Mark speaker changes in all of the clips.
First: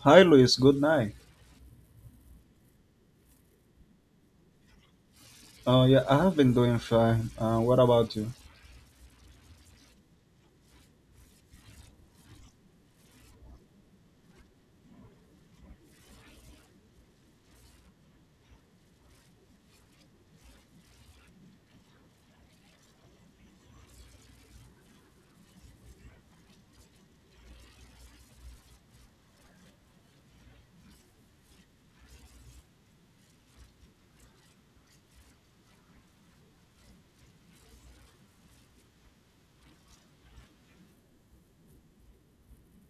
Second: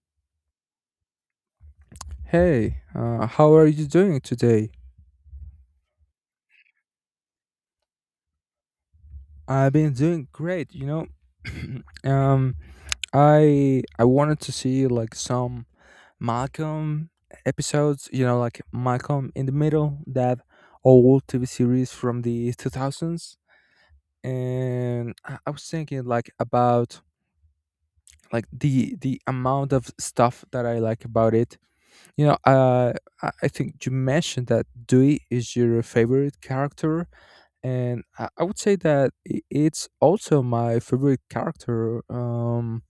Speaker 1: Hi, Luis. Good night.
Speaker 2: Hey, how are you doing today?
Speaker 1: Oh, yeah, I have been doing fine. What about you?
Speaker 2: I've been doing great. um, I wanted to see like some Malcolm episodes, you know, like Malcolm in the Middle, that old TV series from the 2000s, and I was thinking like about like the amount of stuff that I like about it. You know, uh, I think you mentioned that Dewey is your favorite character, and I would say that it's also my favorite character,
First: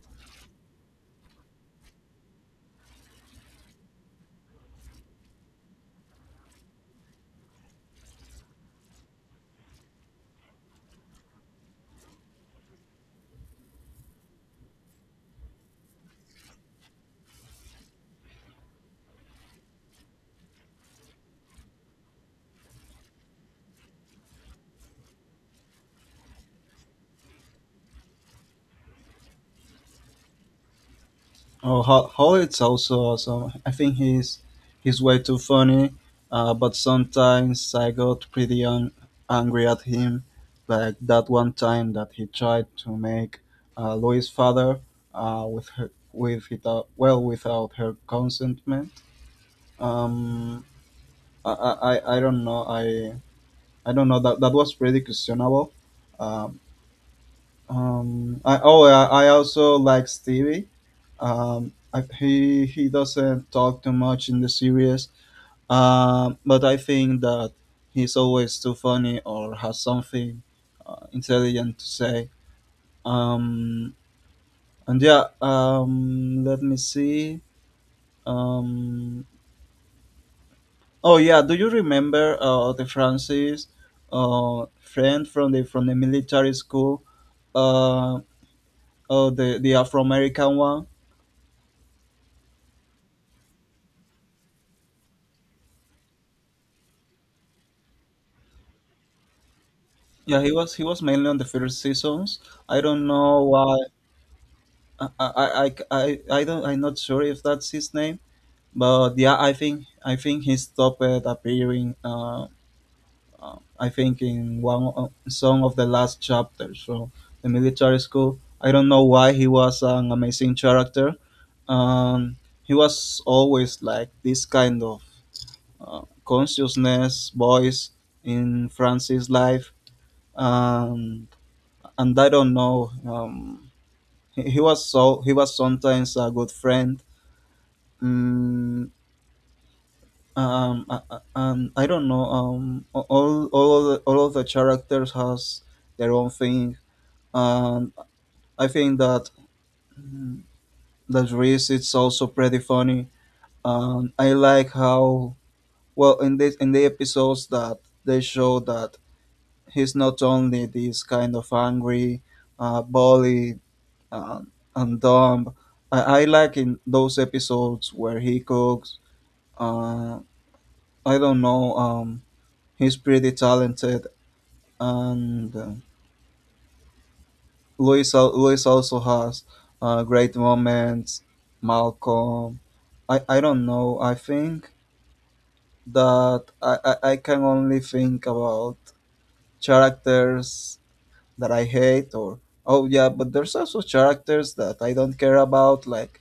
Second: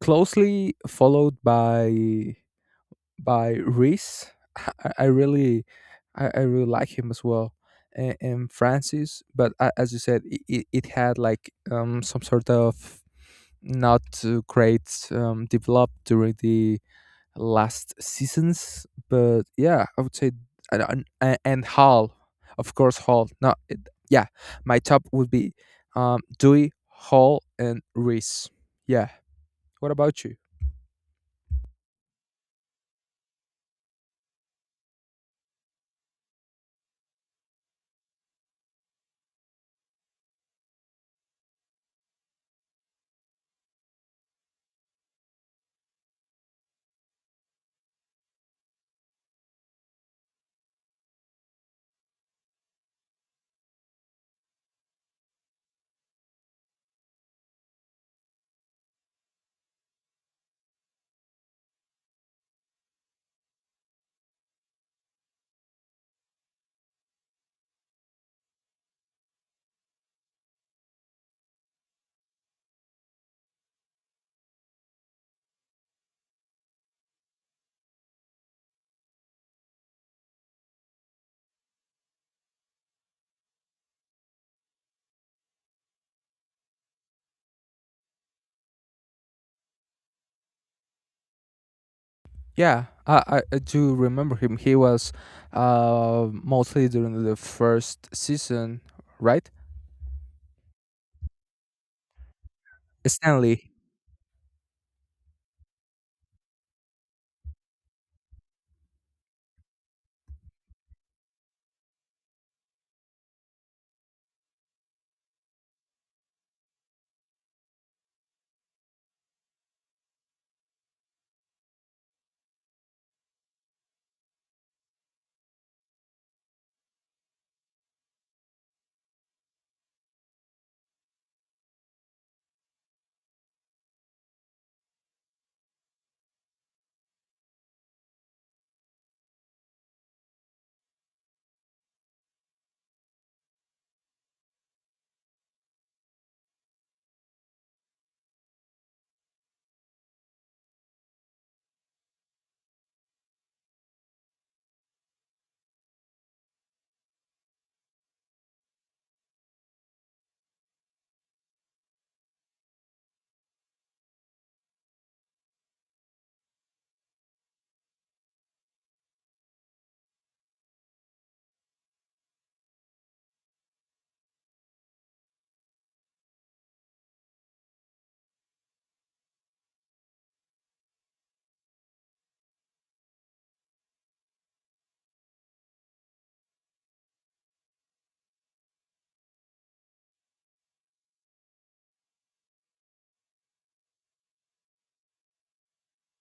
Speaker 2: closely followed by Reese. I, I really, I really like him as well, and Francis. But a as you said, it had like some sort of not great develop during the last seasons. But yeah, I would say and Hall, of course, Hall. No, yeah, my top would be Dewey, Hall, and Reese. Yeah. What about you?
Speaker 1: Oh, Howard's also awesome. I think he's way too funny, but sometimes I got pretty angry at him, like that one time that he tried to make Louis' father, without, well, without her consentment. Um, I don't know. I don't know that that was pretty questionable. Um, oh, I also like Stevie. I, he doesn't talk too much in the series, but I think that he's always too funny or has something intelligent to say. Um, and yeah, let me see. Um, oh yeah, do you remember the Francis friend from the military school? Uh, oh, the Afro American one.
Speaker 2: Yeah, I do remember him. He was mostly during the first season, right?
Speaker 1: Yeah, he was mainly on the first seasons. I don't know
Speaker 2: Stanley.
Speaker 1: why. I don't. I'm not sure if that's his name. But yeah, I think he stopped appearing. I think in some of the last chapters from the military school. I don't know why. He was an amazing character. Um, he was always like this kind of consciousness voice in Francis' life. Um, and I don't know. He was sometimes a good friend. Mm, and I don't know. A- all of the characters has their own thing, and I think that that Reese it's also pretty funny. And I like how, well, in the episodes that they show that he's not only this kind of angry, bully, and, and dumb. I like in those episodes where he cooks. Uh, I don't know. He's pretty talented, and Luis also has great moments. Malcolm, I don't know. I think that I can only think about characters that I hate. Or oh yeah, but there's also characters that I don't care about, like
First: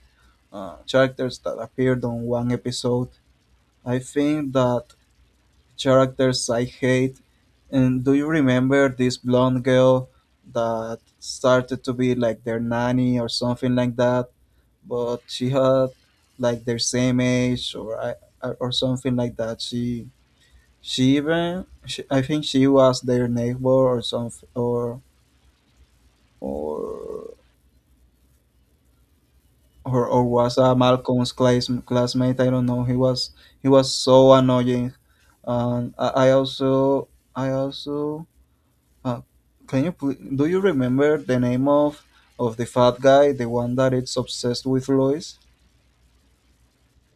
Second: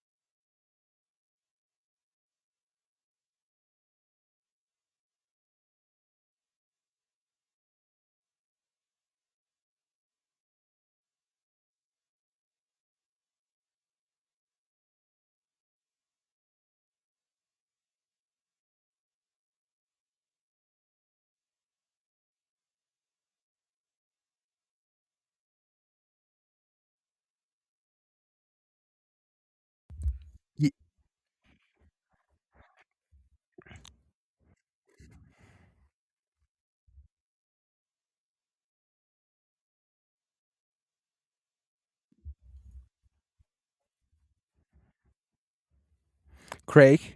Speaker 1: characters that appeared on one episode. I think that characters I hate. And do you remember this blonde girl that started to be like their nanny or something like that? But she had like their same age, or something like that. She even I think she was their neighbor or something, or or was
Speaker 2: Ye-
Speaker 1: a Malcolm's classmate. I don't know. He was so annoying. And I also, uh, can you please, do you remember the name of the fat guy, the one that is obsessed with Lois?
Speaker 2: Craig.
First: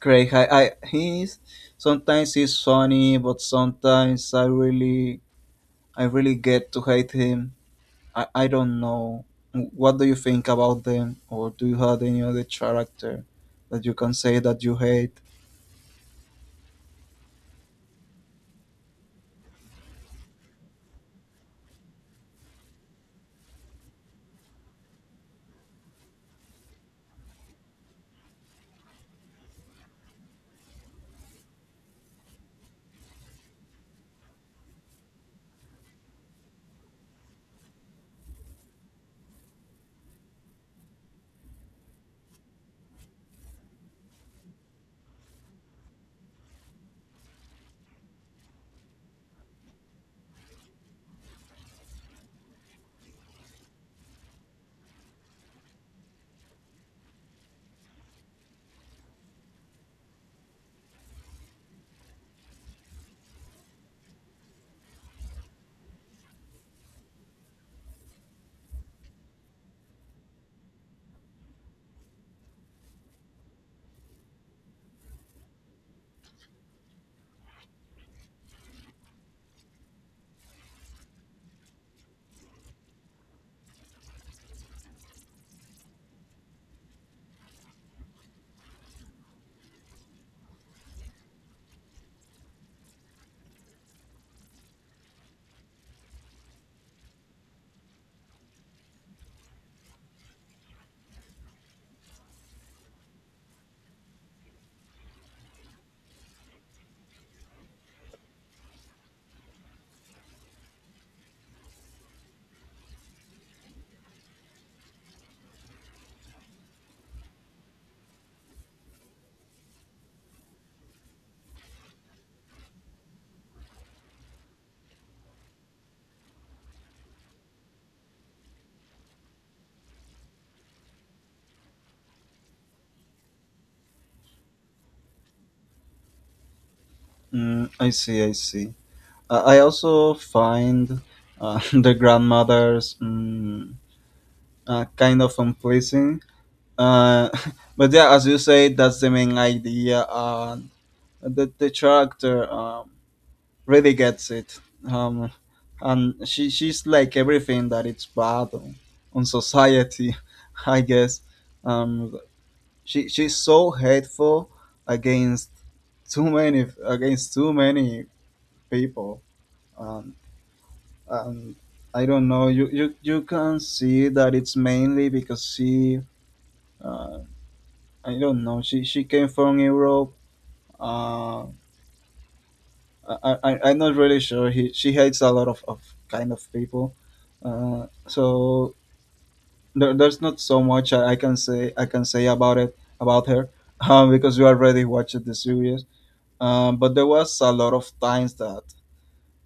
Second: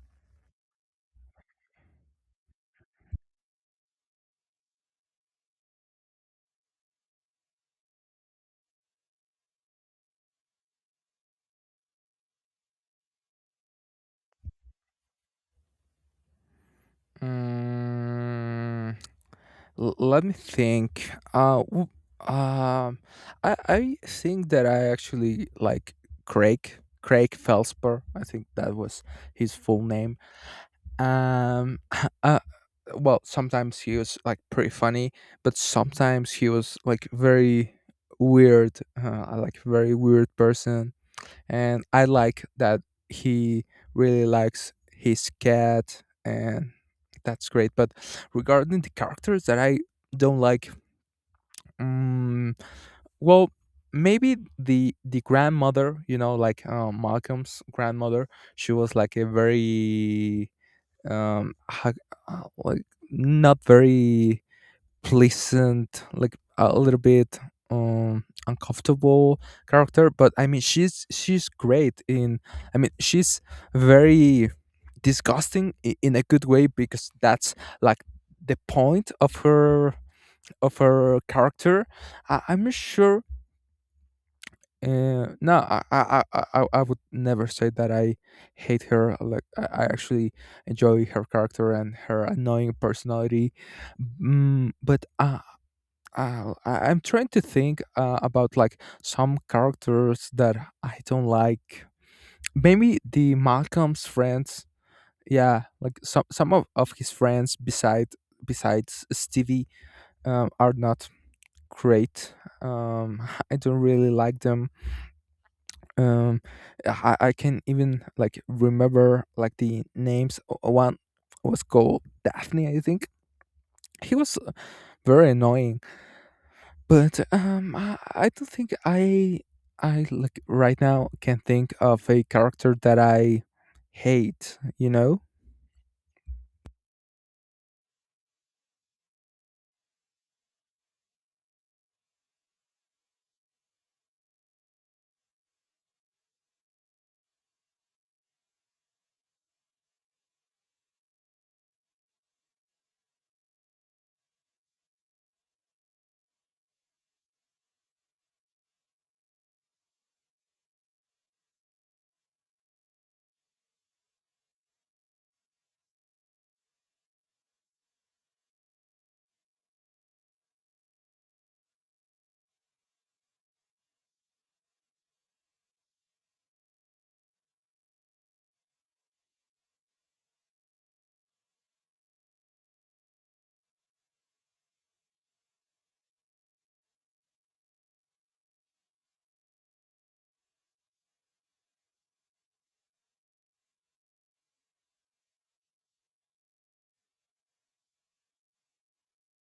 Speaker 1: Craig, I he's sometimes. He's funny, but sometimes I really get to hate him. I don't know. What do you think about them, or do you have any other character that you can say that you hate?
Speaker 2: Mm, let me think. Um, I think that I actually like Craig Felspar. I think that was his full name. Um, uh, well, sometimes he was like pretty funny, but sometimes he was like very weird. I like very weird person, and I like that he really likes his cat, and that's great. But regarding the characters that I don't like, mm, well, maybe the grandmother, you know, like Malcolm's grandmother, she was like a very um, ha- like not very pleasant, like a little bit uncomfortable character. But I mean, she's great in. I mean, she's very disgusting in a good way, because that's like the point of her character. I'm not sure. No, I would never say that I hate her. Like I actually enjoy her character and her annoying personality. Mm, but I'm trying to think about like some characters that I don't like. Maybe the Malcolm's friends. Yeah, like some of his friends besides Stevie are not great. Um, I don't really like them. Um, I can even like remember like the names. One was called Daphne, I think. He was very annoying. But I don't think I like right now can think of a character that I hate. You know?
Speaker 1: I see, I see. I also find the grandmothers kind of unpleasing. Uh, but yeah, as you say, that's the main idea. The character, really gets it. Um, and she's like everything that it's bad on, society, I guess. Um, she's so hateful against too many people. Um, um, I don't know. You can see that it's mainly because uh, I don't know. She came from Europe. Uh, I'm not really sure. She hates a lot of, kind of people. So there's not so much I can say. About it, about her because you already watched the series. But there was a lot of times that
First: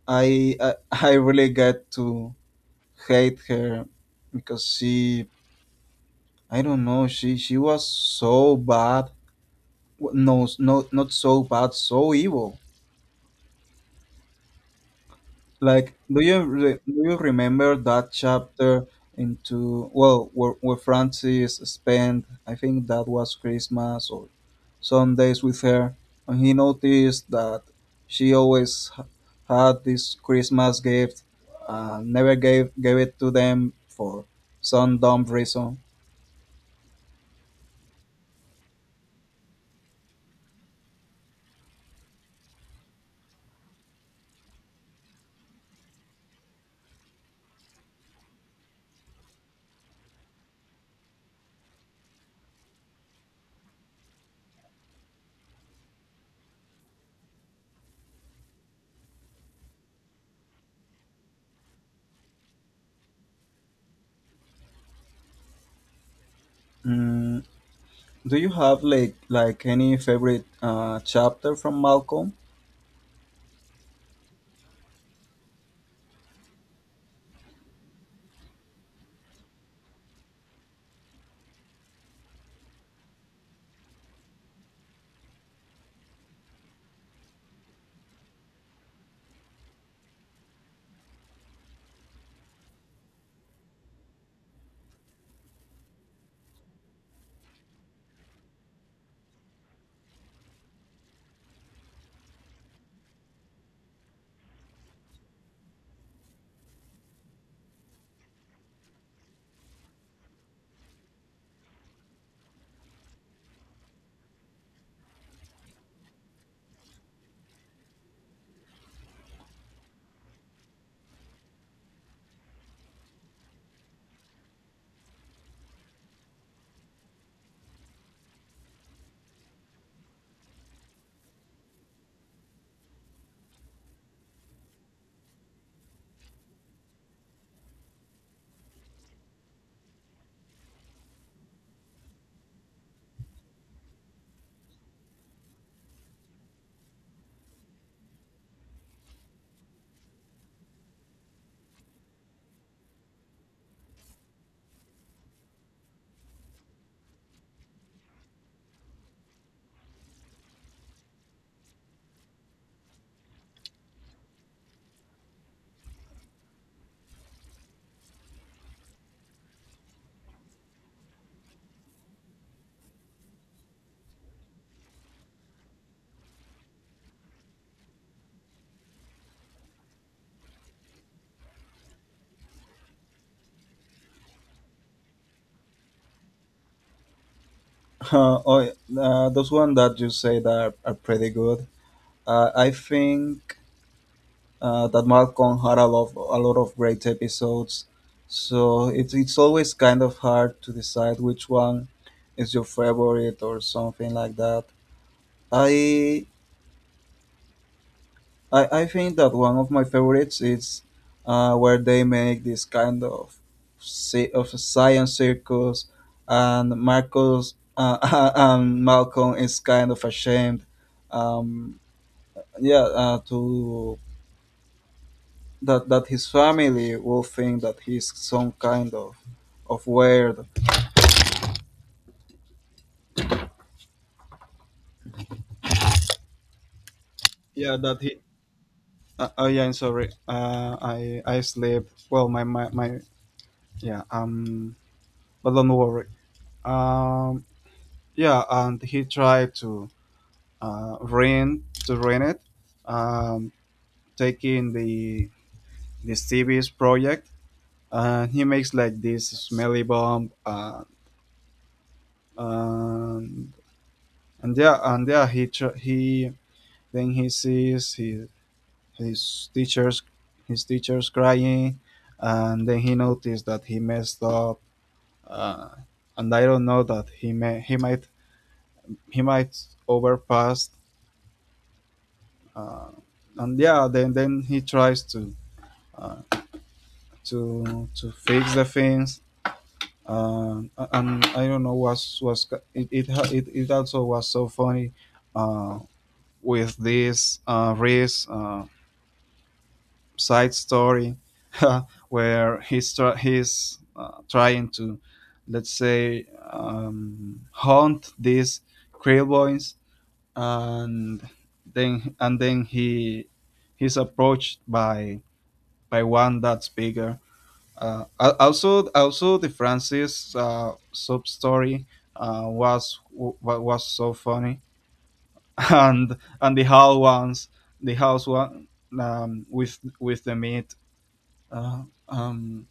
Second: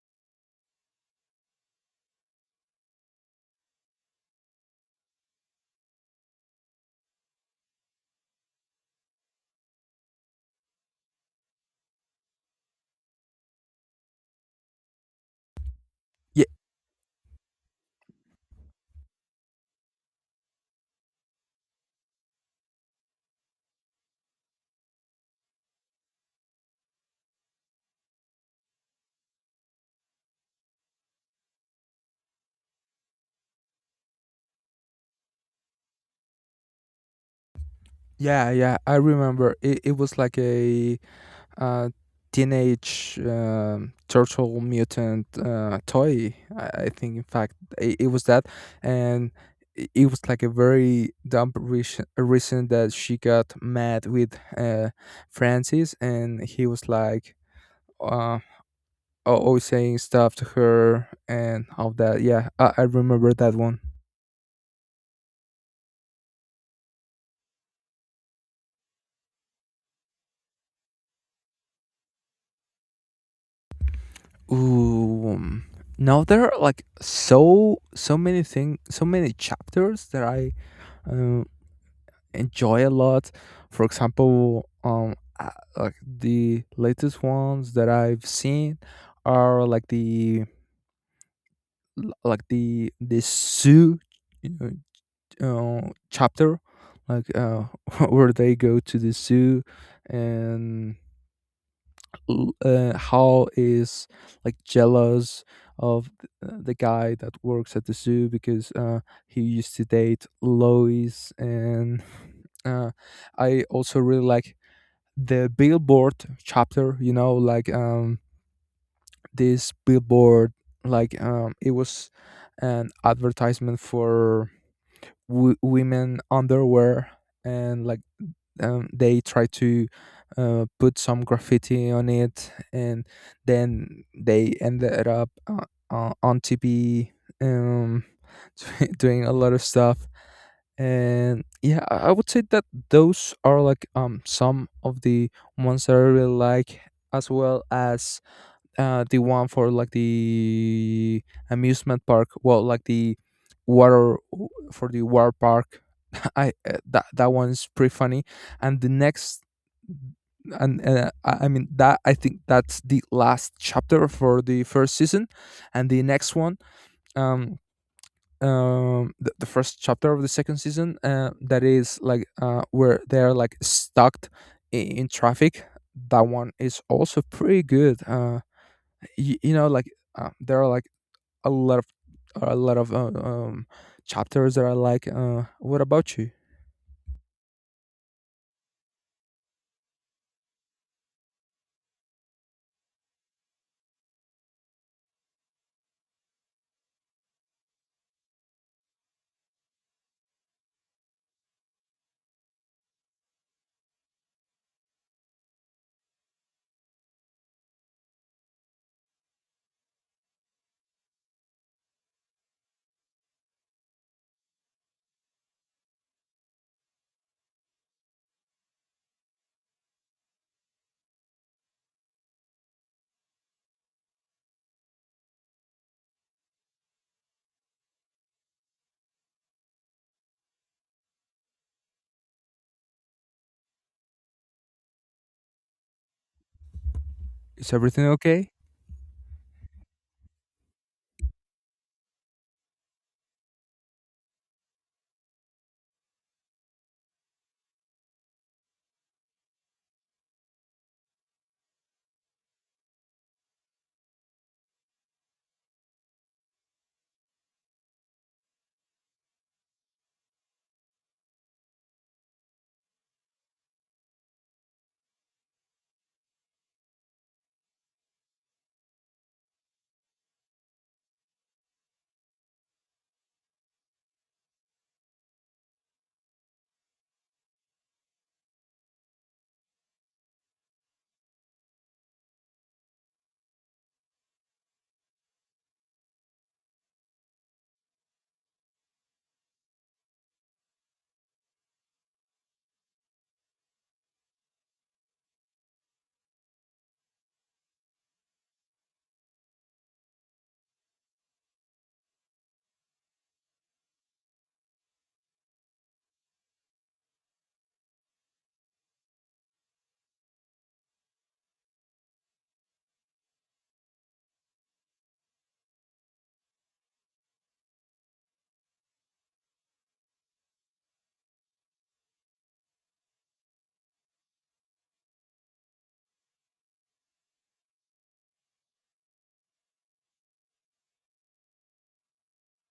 Speaker 1: I really get to hate her, because she I don't know. She was so bad. No, no, not so bad. So evil. Like,
Speaker 2: Yeah,
Speaker 1: do you remember that chapter, into well, where, Francis spent? I think that was Christmas, or Sundays with her, and he noticed that she always had this Christmas gift, never gave it to them for some dumb reason.
Speaker 2: yeah, yeah. I remember it. It was like a uh, teenage turtle mutant toy. I think, in fact, it was that, and it was like a very dumb reason that she got mad with Francis, and he was uh. Always saying stuff to her and all that. Yeah, I remember that one.
Speaker 1: Mm, Do you have like any favorite chapter from Malcolm?
Speaker 2: Ooh, now there are like so many things, so many chapters that I um, enjoy a lot. For example, like the latest ones that I've seen are like the zoo uh, uh, chapter, like where they go to the zoo and Hal is like jealous of the guy that works at the zoo because he used to date Lois, and uh, I also really like the billboard chapter. You know, like this billboard, like it was an advertisement for women underwear, and like they try to put some graffiti on it, and then they ended up on TV, um, doing a lot of stuff. And yeah, I would say that those are like some of the ones that I really like, as well as the one for like the amusement park. Well, like the water for the water park. I that that one's pretty funny. And the next, and I mean that I think that's the last chapter for the first season, and the next one. Um, the first chapter of the second season, that is like where they're like stuck in traffic. That one is also pretty good. Like there are like a lot of a lot of chapters that are like. What about you?
Speaker 1: Uh, oh, those one that you said are pretty good. I think that Malcolm had a lot of great episodes, so it's always kind of hard to decide which one is your favorite or something like that. I I think that one of my favorites is where they make this kind of a science circus, and Marcus and Malcolm is kind of ashamed, um, yeah, to that his family will think that he's some kind of weird.
Speaker 2: Is
Speaker 1: Yeah, that
Speaker 2: everything
Speaker 1: he.
Speaker 2: okay?
Speaker 1: Oh yeah, I'm sorry. I sleep. Well, my yeah. But don't worry. Um, yeah, and he tried to ruin it, um, taking the Stevie's project, and he makes like this smelly bomb, and and yeah, he then he sees his teachers, crying, and then he noticed that he messed up, uh, and I don't know that he might overpass, uh, and yeah, then he tries uh, to fix the things, uh, and I don't know, was it it, ha- it also was so funny, uh, with this Reese side story, where he's trying to, let's say, haunt these Krillboins, and and then he's approached by one that's bigger. Also the Francis sub story was so funny, and the house one, with the meat. Uh, um,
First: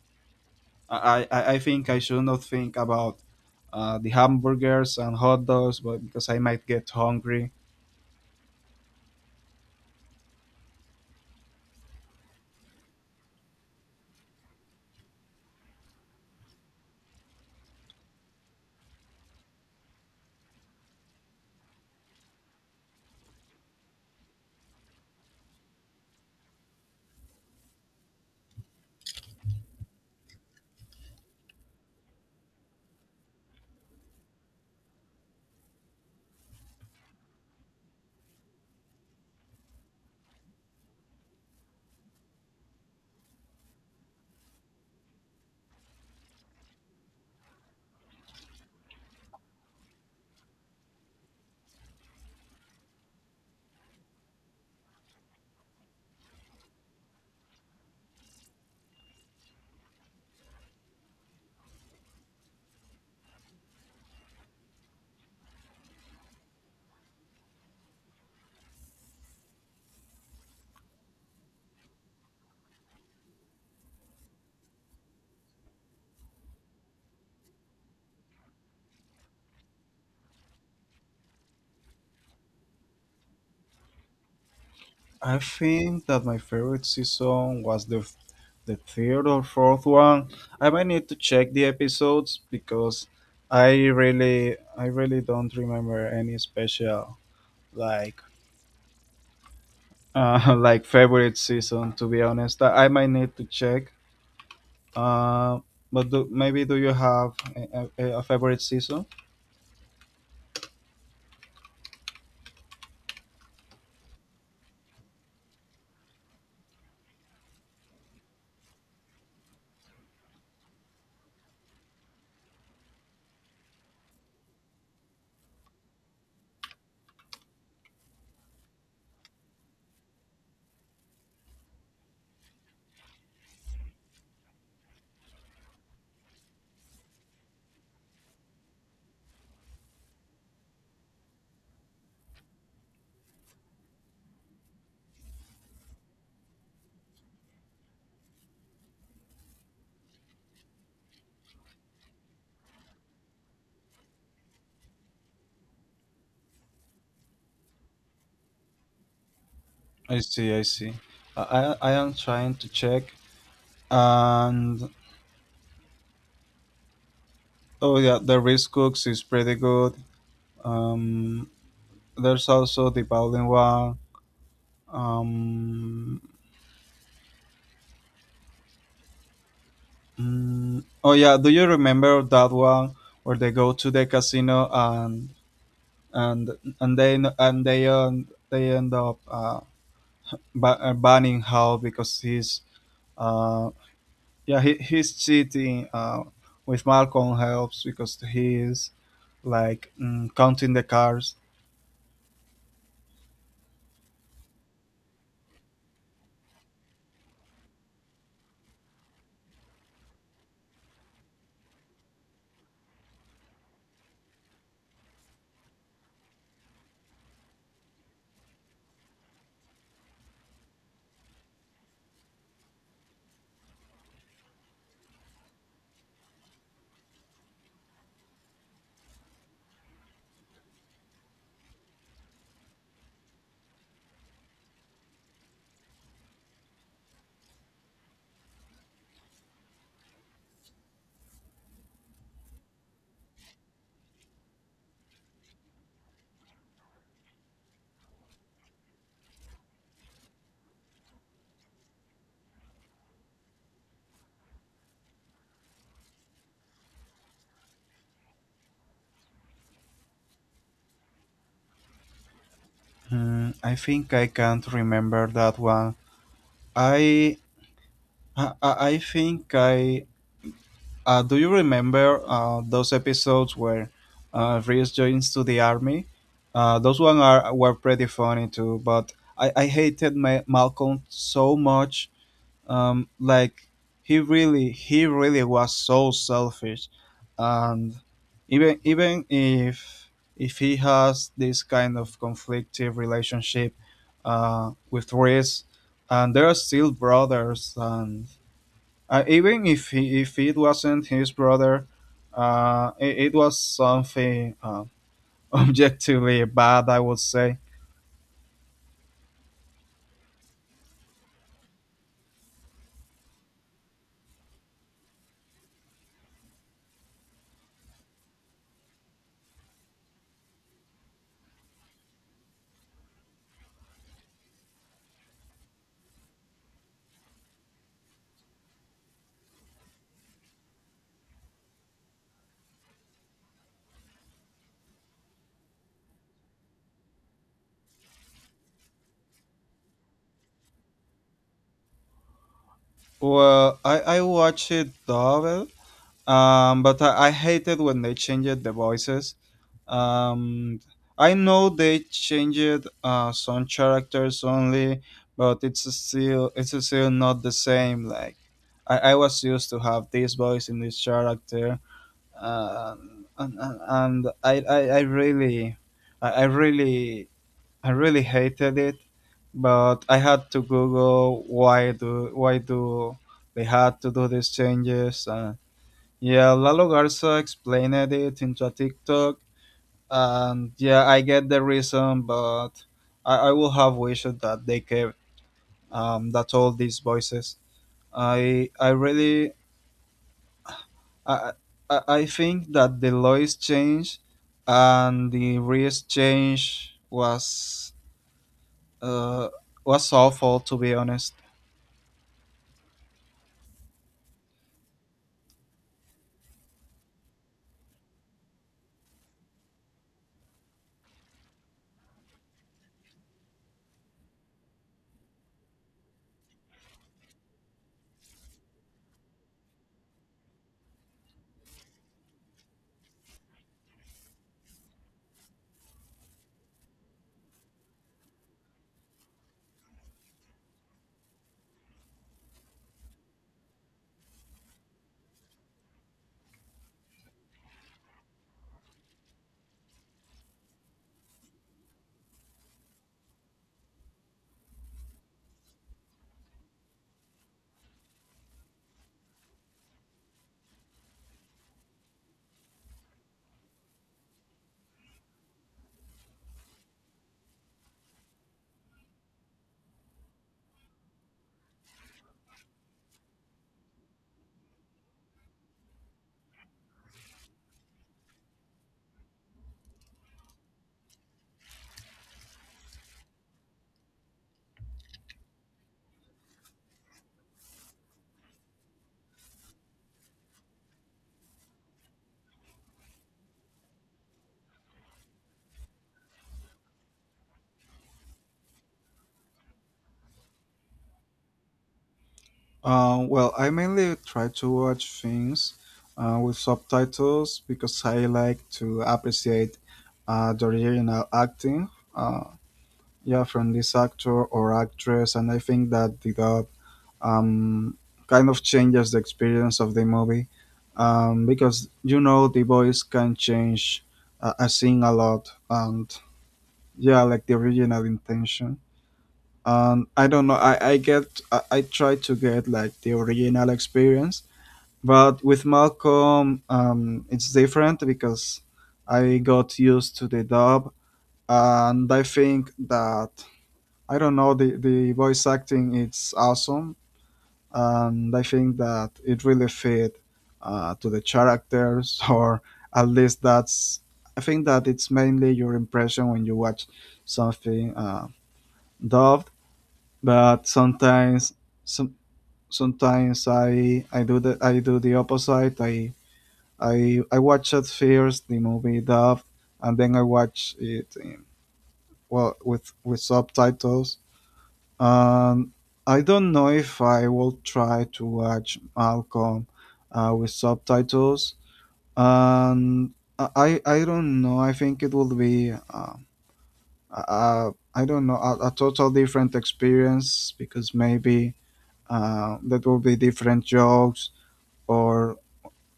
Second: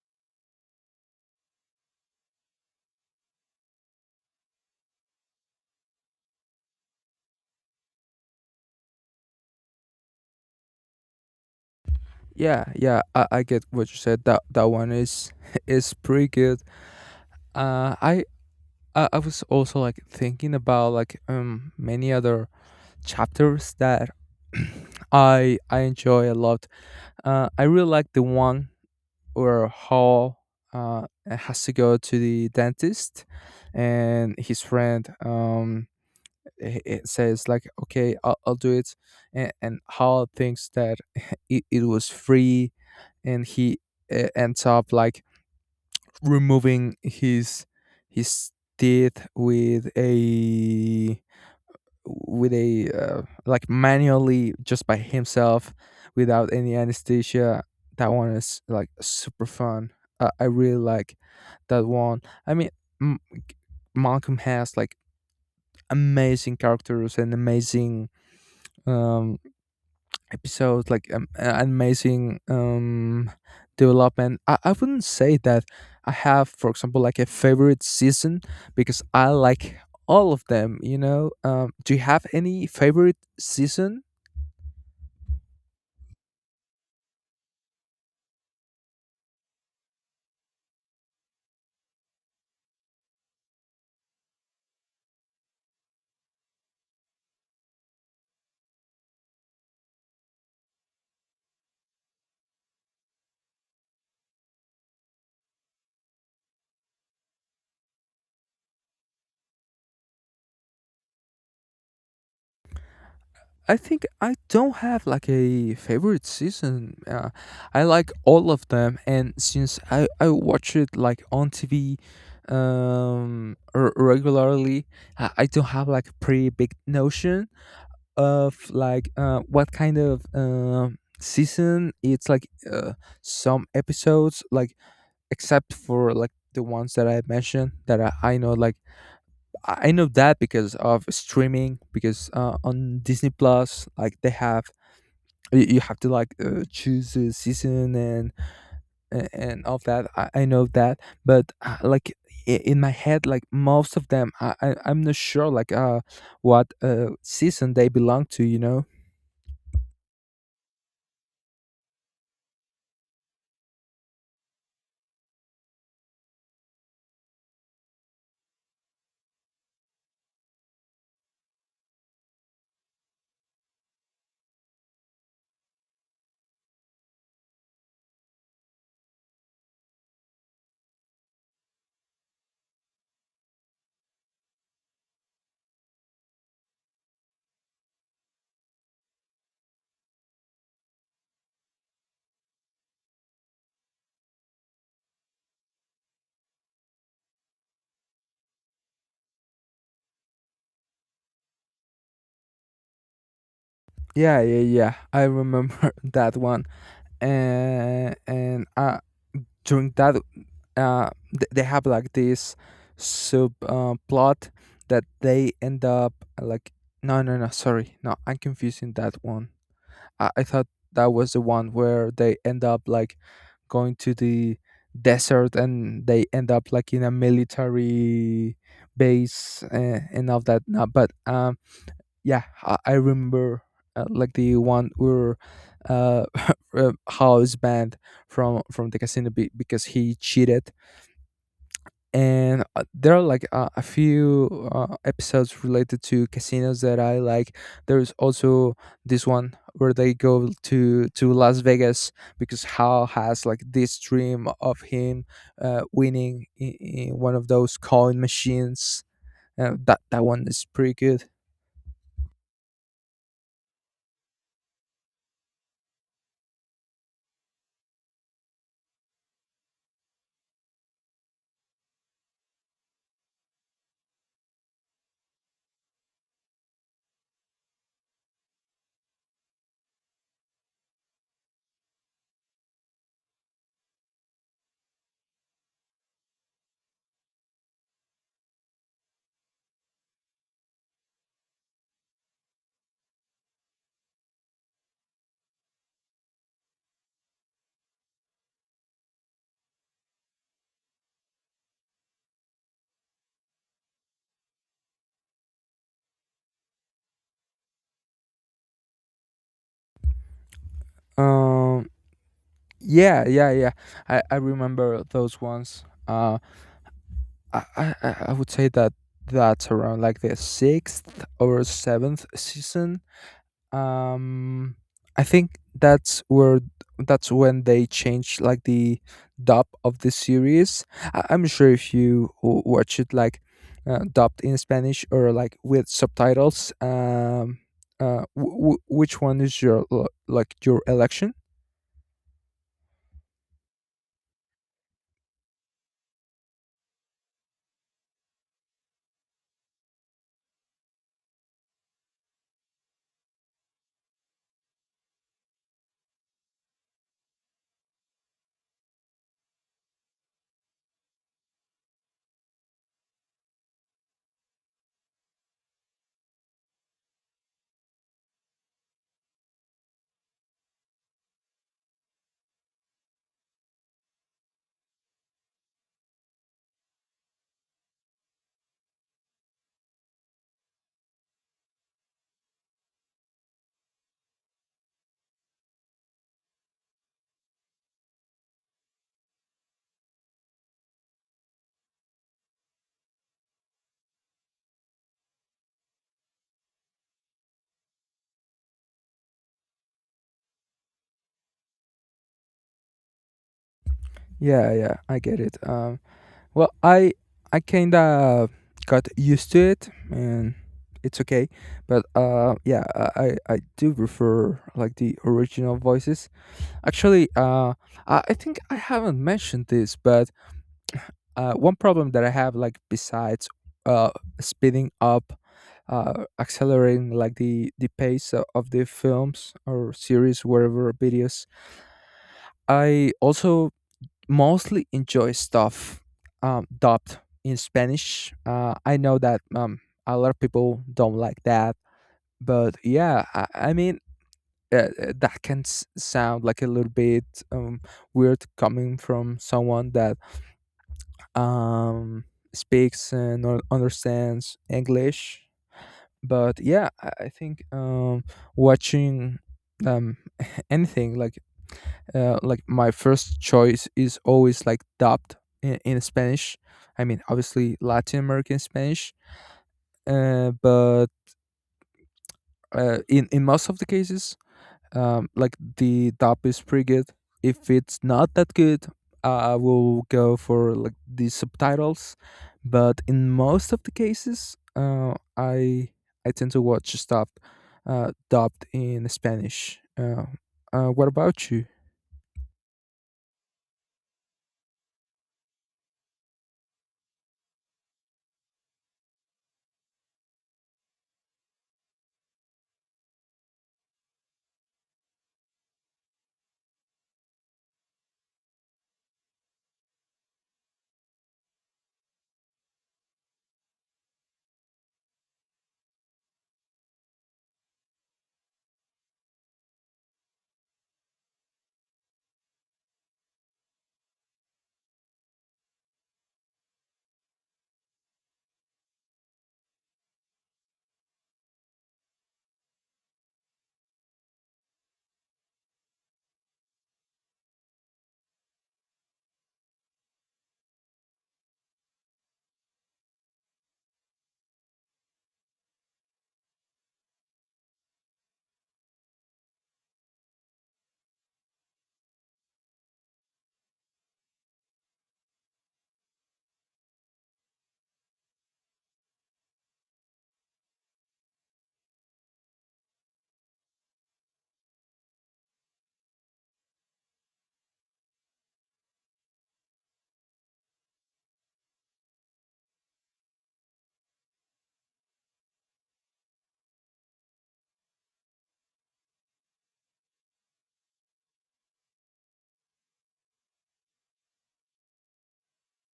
Speaker 1: I think I should not think about the hamburgers and hot dogs, but because I might get hungry.
Speaker 2: Yeah, yeah. I get what you said. That one is is pretty good. Uh i i I was also like thinking about like many other chapters that I enjoy a lot. I really like the one or Hall has to go to the dentist, and his friend, says like, "Okay, I'll do it," and Hall thinks that it was free, and he ends up like removing his teeth with a like manually, just by himself, without any anesthesia. That one is like super fun. I really like that one. I mean, M- Malcolm has like amazing characters and amazing um episodes like amazing development. I wouldn't say that I have, for example, like a favorite season, because I like all of them, you know. Do you have any favorite season?
Speaker 1: I think that my favorite season was the third or fourth one. I might need to check the episodes because I really don't remember any special, like, like favorite season, to be honest. I might need to check. Uh, but do you have a favorite season?
Speaker 2: I think I don't have like a favorite season. I like all of them, and since I watch it like on TV, regularly, I don't have like a pretty big notion of like what kind of season it's like. Some episodes like, except for like the ones that I mentioned, that I know, like I know that because of streaming, because on Disney Plus like they have, you have to like choose a season, and all that, I know that. But like in my head, like most of them, I'm not sure like what season they belong to, you know?
Speaker 1: I see, I see. I am trying to check, and oh yeah, the Rice Cooks is pretty good. Um, There's also the Bowling one. Um, oh yeah, do you remember that one where they go to the casino and they end up banning Hal because he's uh, yeah, he's cheating, with Malcolm helps, because he's like, counting the cars.
Speaker 2: Yeah, yeah, yeah. I remember that one. And during that, they have like this sub plot that they end up like. No, no, no. Sorry, no, I'm confusing that one. I thought that was the one where they end up like going to the desert, and they end up like in a military base, and all that. No, but yeah, I remember like the one where uh, house banned from the casino, because he cheated, and there are like a few episodes related to casinos that I like. There's also this one where they go to Las Vegas because Hal has like this dream of him winning in one of those coin machines. That one is pretty good.
Speaker 1: I think I can't remember that one. I I think I Do you remember those episodes where Reese joins to the army? Those one are were pretty funny too. But I hated Malcolm so much. Like, he really was so selfish, and even if he has this kind of conflictive relationship with Reese, and they are still brothers, and even if it wasn't his brother, it was something, objectively bad, I would say.
Speaker 2: um Yeah, yeah, yeah. I remember those ones. I would say that that's around like the sixth or seventh season. Um, I think that's when they changed like the dub of the series. I'm sure if you watch it like dubbed in Spanish or like with subtitles, which one is your like your election?
Speaker 1: Well, I watched it double, but I hated when they changed the voices. Um, I know they changed some characters only, but it's still not the same. Like, I was used to have this voice in this character, and I, I really I really hated it. But I had to Google why do they had to do these changes. Yeah, Lalo Garza explained it into a TikTok, and yeah, I get the reason, but I will have wished that they kept, that all these voices. I really I, I think that the laws changed, and the risk change was, uh, was awful, to be honest.
Speaker 2: Yeah, yeah, I get it. Well, I kind of got used to it, and it's okay. But yeah, I do prefer like the original voices. Actually, I think I haven't mentioned this, but one problem that I have, like besides uh speeding up, accelerating like the pace of the films or series, whatever videos, I also mostly enjoy stuff dubbed in Spanish. I know that, a lot of people don't like that, but yeah, I mean that can sound like a little bit um, weird, coming from someone that um, speaks and understands English. But yeah, I think watching um, anything like my first choice is always like dubbed in Spanish. I mean, obviously Latin American Spanish, but in most of the cases, like the dub is pretty good. If it's not that good, I will go for like the subtitles. But in most of the cases, I tend to watch stuff dubbed in Spanish. What about you?
Speaker 1: Well, I mainly try to watch things with subtitles, because I like to appreciate the original acting. Uh, yeah, from this actor or actress. And I think that the dub, um, kind of changes the experience of the movie, because you know the voice can change, a scene, a lot. And yeah, like the original intention. And I don't know, I try to get like the original experience, but with Malcolm, it's different, because I got used to the dub, and I think that, I don't know, the voice acting. It's awesome, and I think that it really fit, to the characters, or at least that's. I think that it's mainly your impression when you watch something dubbed, but sometimes some. Sometimes I do the opposite. I watch it first the movie dubbed, and then I watch it in, well with subtitles. Um, I don't know if I will try to watch Malcolm with subtitles. And I don't know. I think it will be, I don't know, a total different experience because maybe that will be different jokes or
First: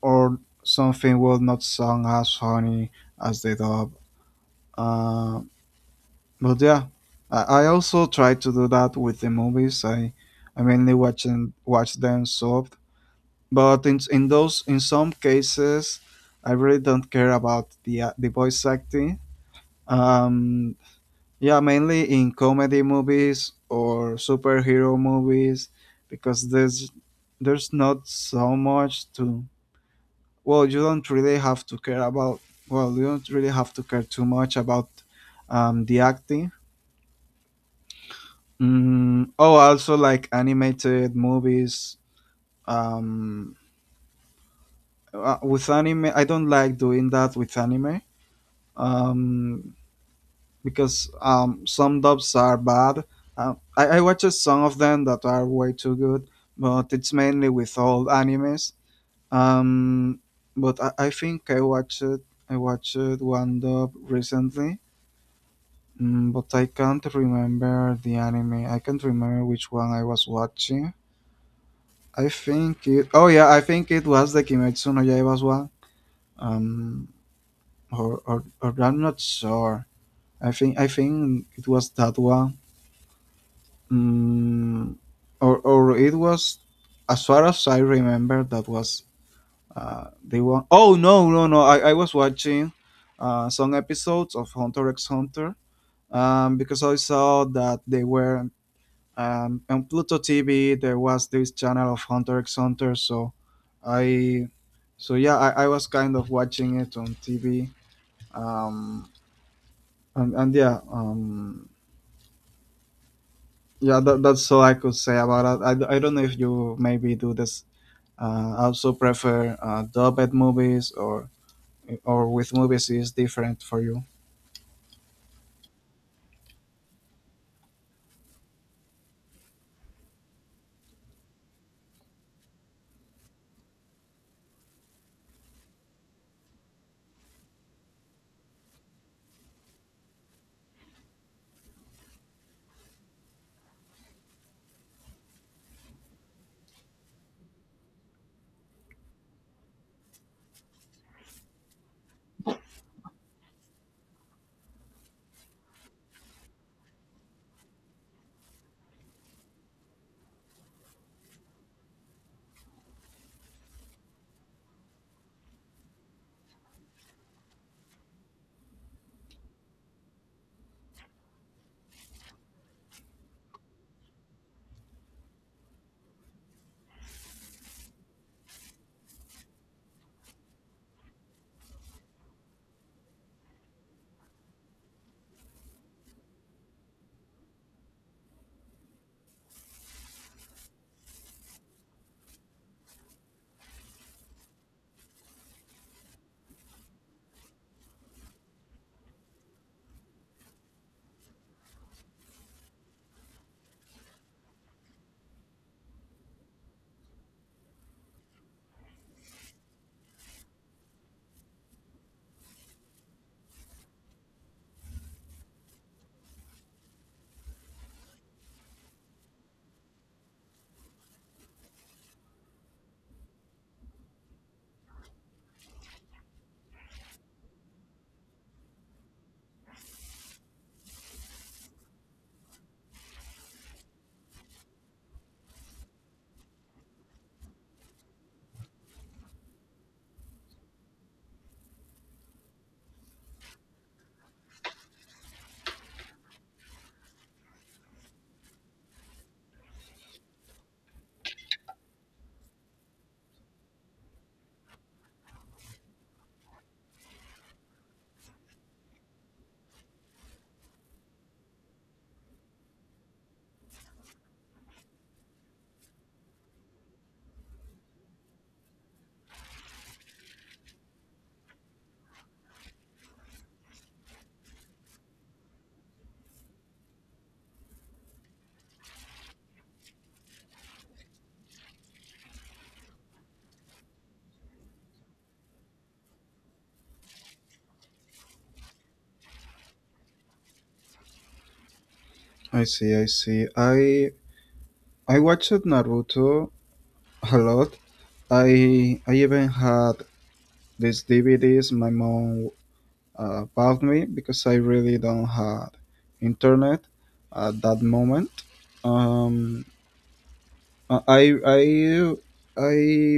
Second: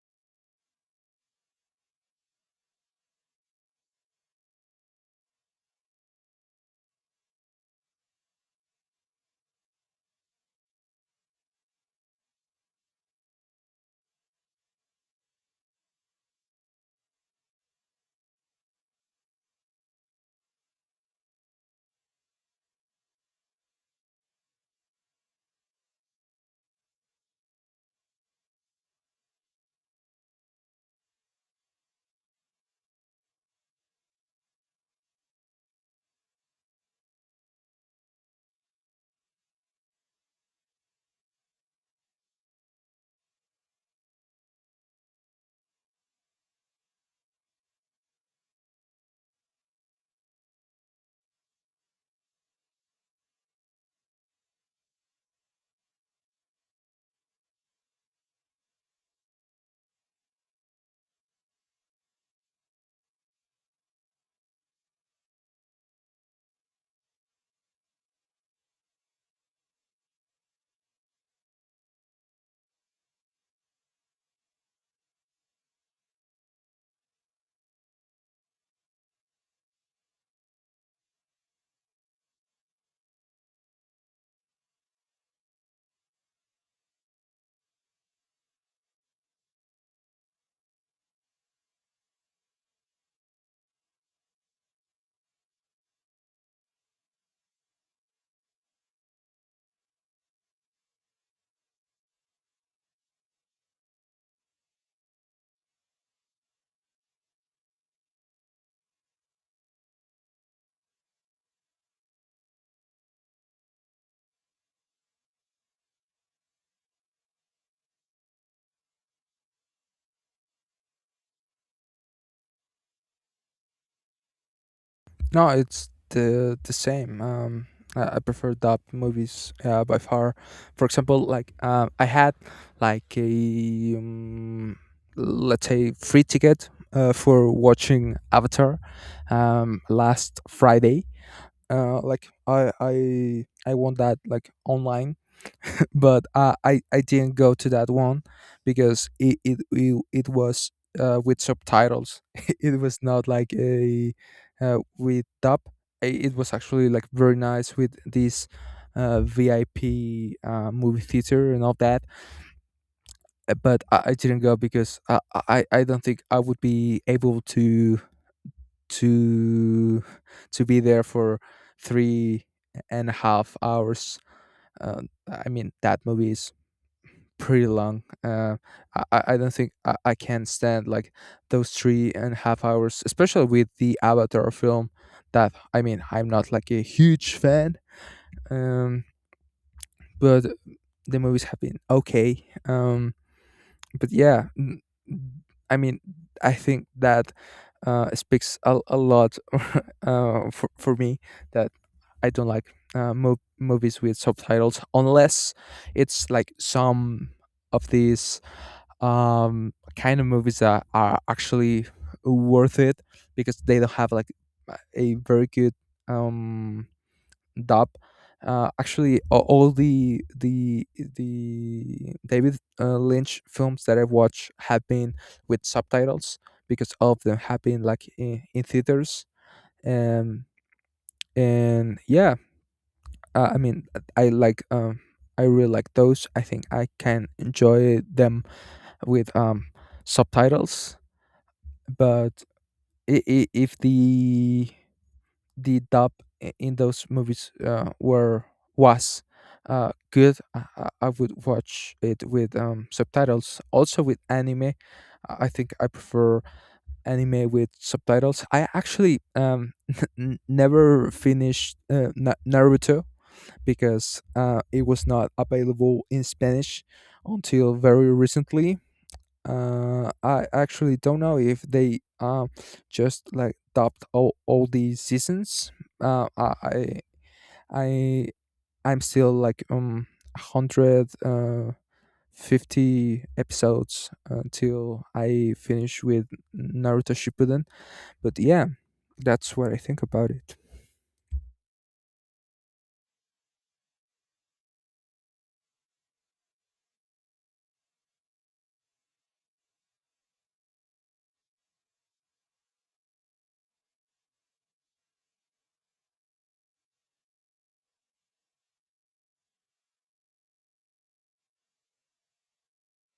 Speaker 1: or something will not sound as funny as the dub. Uh, But yeah, I also try to do that with the movies. I mainly watch and watch them soft. But in those in some cases, I really don't care about the voice acting. Um, yeah, mainly in comedy movies or superhero movies because there's not so much to. Well, you don't really have to care about. Well, you don't really have to care too much about the acting. Mm, oh, also like animated movies. Um, with anime, I don't like doing that with anime. Um, because some dubs are bad. I watched some of them that are way too good, but it's mainly with old animes. Um, but I think I watched one dub recently. Mm, but I can't remember the anime. I can't remember which one I was watching. I think it. Oh yeah, I think it was the Kimetsu no Yaiba as well. Um, or I'm not sure. I think it was that one. Mm, or it was, as far as I remember, that was the one. Oh no no no! I was watching, some episodes of Hunter x Hunter. Because I saw that they were and on Pluto TV there was this channel of Hunter x Hunter. I, so yeah, I was kind of watching it on TV. Um, and yeah, yeah, that's all I could say about it. I don't know if you maybe do this. Also prefer dubbed movies or with movies is different for you.
Speaker 2: No, it's the same. I prefer dub movies by far. For example, like I had like a let's say free ticket for watching Avatar last Friday. I won that like online, but I didn't go to that one because it was with subtitles. It was not like a with dub. It was actually like very nice with this VIP movie theater and all that. But I didn't go because I don't think I would be able to to be there for 3.5 hours. Uh, I mean that movie is pretty long. I don't think I can stand like those 3.5 hours, especially with the Avatar film. That I mean, I'm not like a huge fan, um, but the movies have been okay. But yeah, n- I mean, I think that speaks a lot for me that I don't like movies with subtitles unless it's like some of these kind of movies that are actually worth it because they don't have like a very good um dub. Actually, all the David Lynch films that I've watched have been with subtitles, because all of them have been like in theaters. And and Yeah, I mean, i like um I really like those. I think I can enjoy them with subtitles, but if the dub in those movies, were was good, I would watch it with subtitles. Also, with anime, I think I prefer anime with subtitles. I actually, never finished Naruto because it was not available in Spanish until very recently. I actually don't know if they just like dubbed all these seasons. Uh, I I I- I'm still like hundred fifty episodes until I finish with Naruto Shippuden. But yeah, that's what I think about it.
Speaker 1: I see, I see. I watched Naruto a lot. I even had these DVDs my mom about me because I really don't have internet at that moment. Um, I I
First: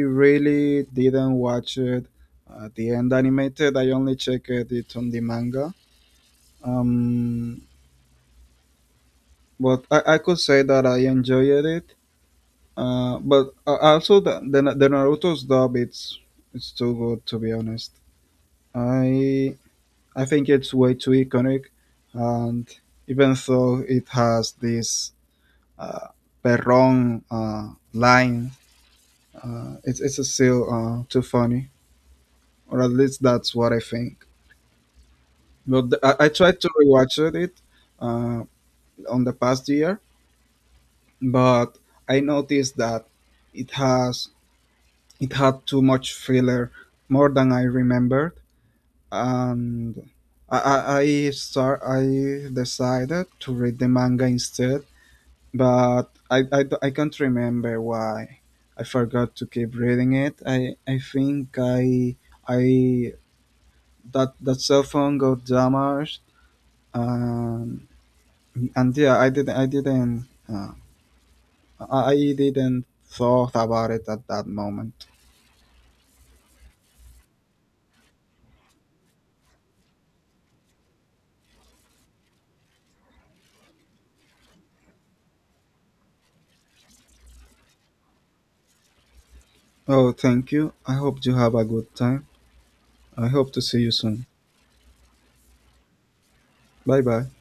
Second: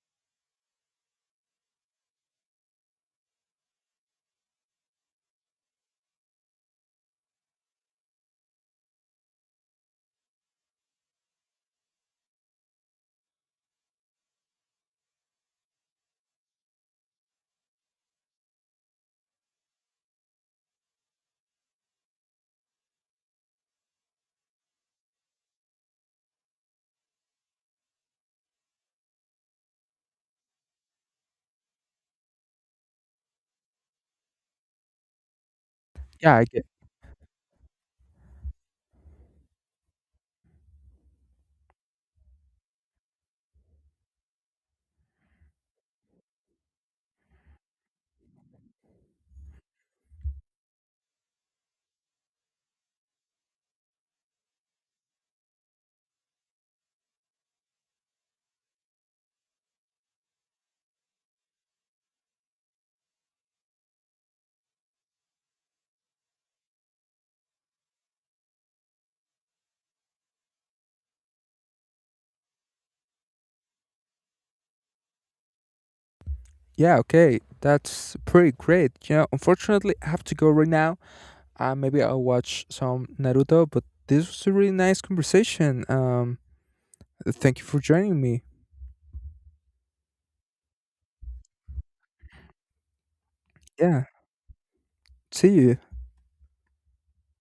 Speaker 1: really didn't watch it at the end animated. I only checked it on the manga. Um, but I could say that I enjoyed it. But Also the the Naruto's dub it's too good to be honest. I I think it's way too iconic, and even though it has this uh, Perron line, it's still too funny, or at least that's what I think. But I
Speaker 2: Yeah, I
Speaker 1: tried
Speaker 2: get.
Speaker 1: to rewatch it uh, on the past year, but I noticed that it has it had too much filler, more than I remembered, and I decided to read the manga instead, but I can't remember why I forgot to keep reading it. I think I that that cell phone got damaged, and yeah, I didn't I didn't thought about it at that moment.
Speaker 2: Yeah, okay. That's pretty great. You know, unfortunately, I have to go right now. Maybe I'll watch some Naruto, but this was a really nice conversation. Thank you for joining me.
Speaker 1: Oh, thank you. I hope you have a good time. I hope to see you
Speaker 2: Yeah.
Speaker 1: soon.
Speaker 2: See you.
Speaker 1: Bye bye.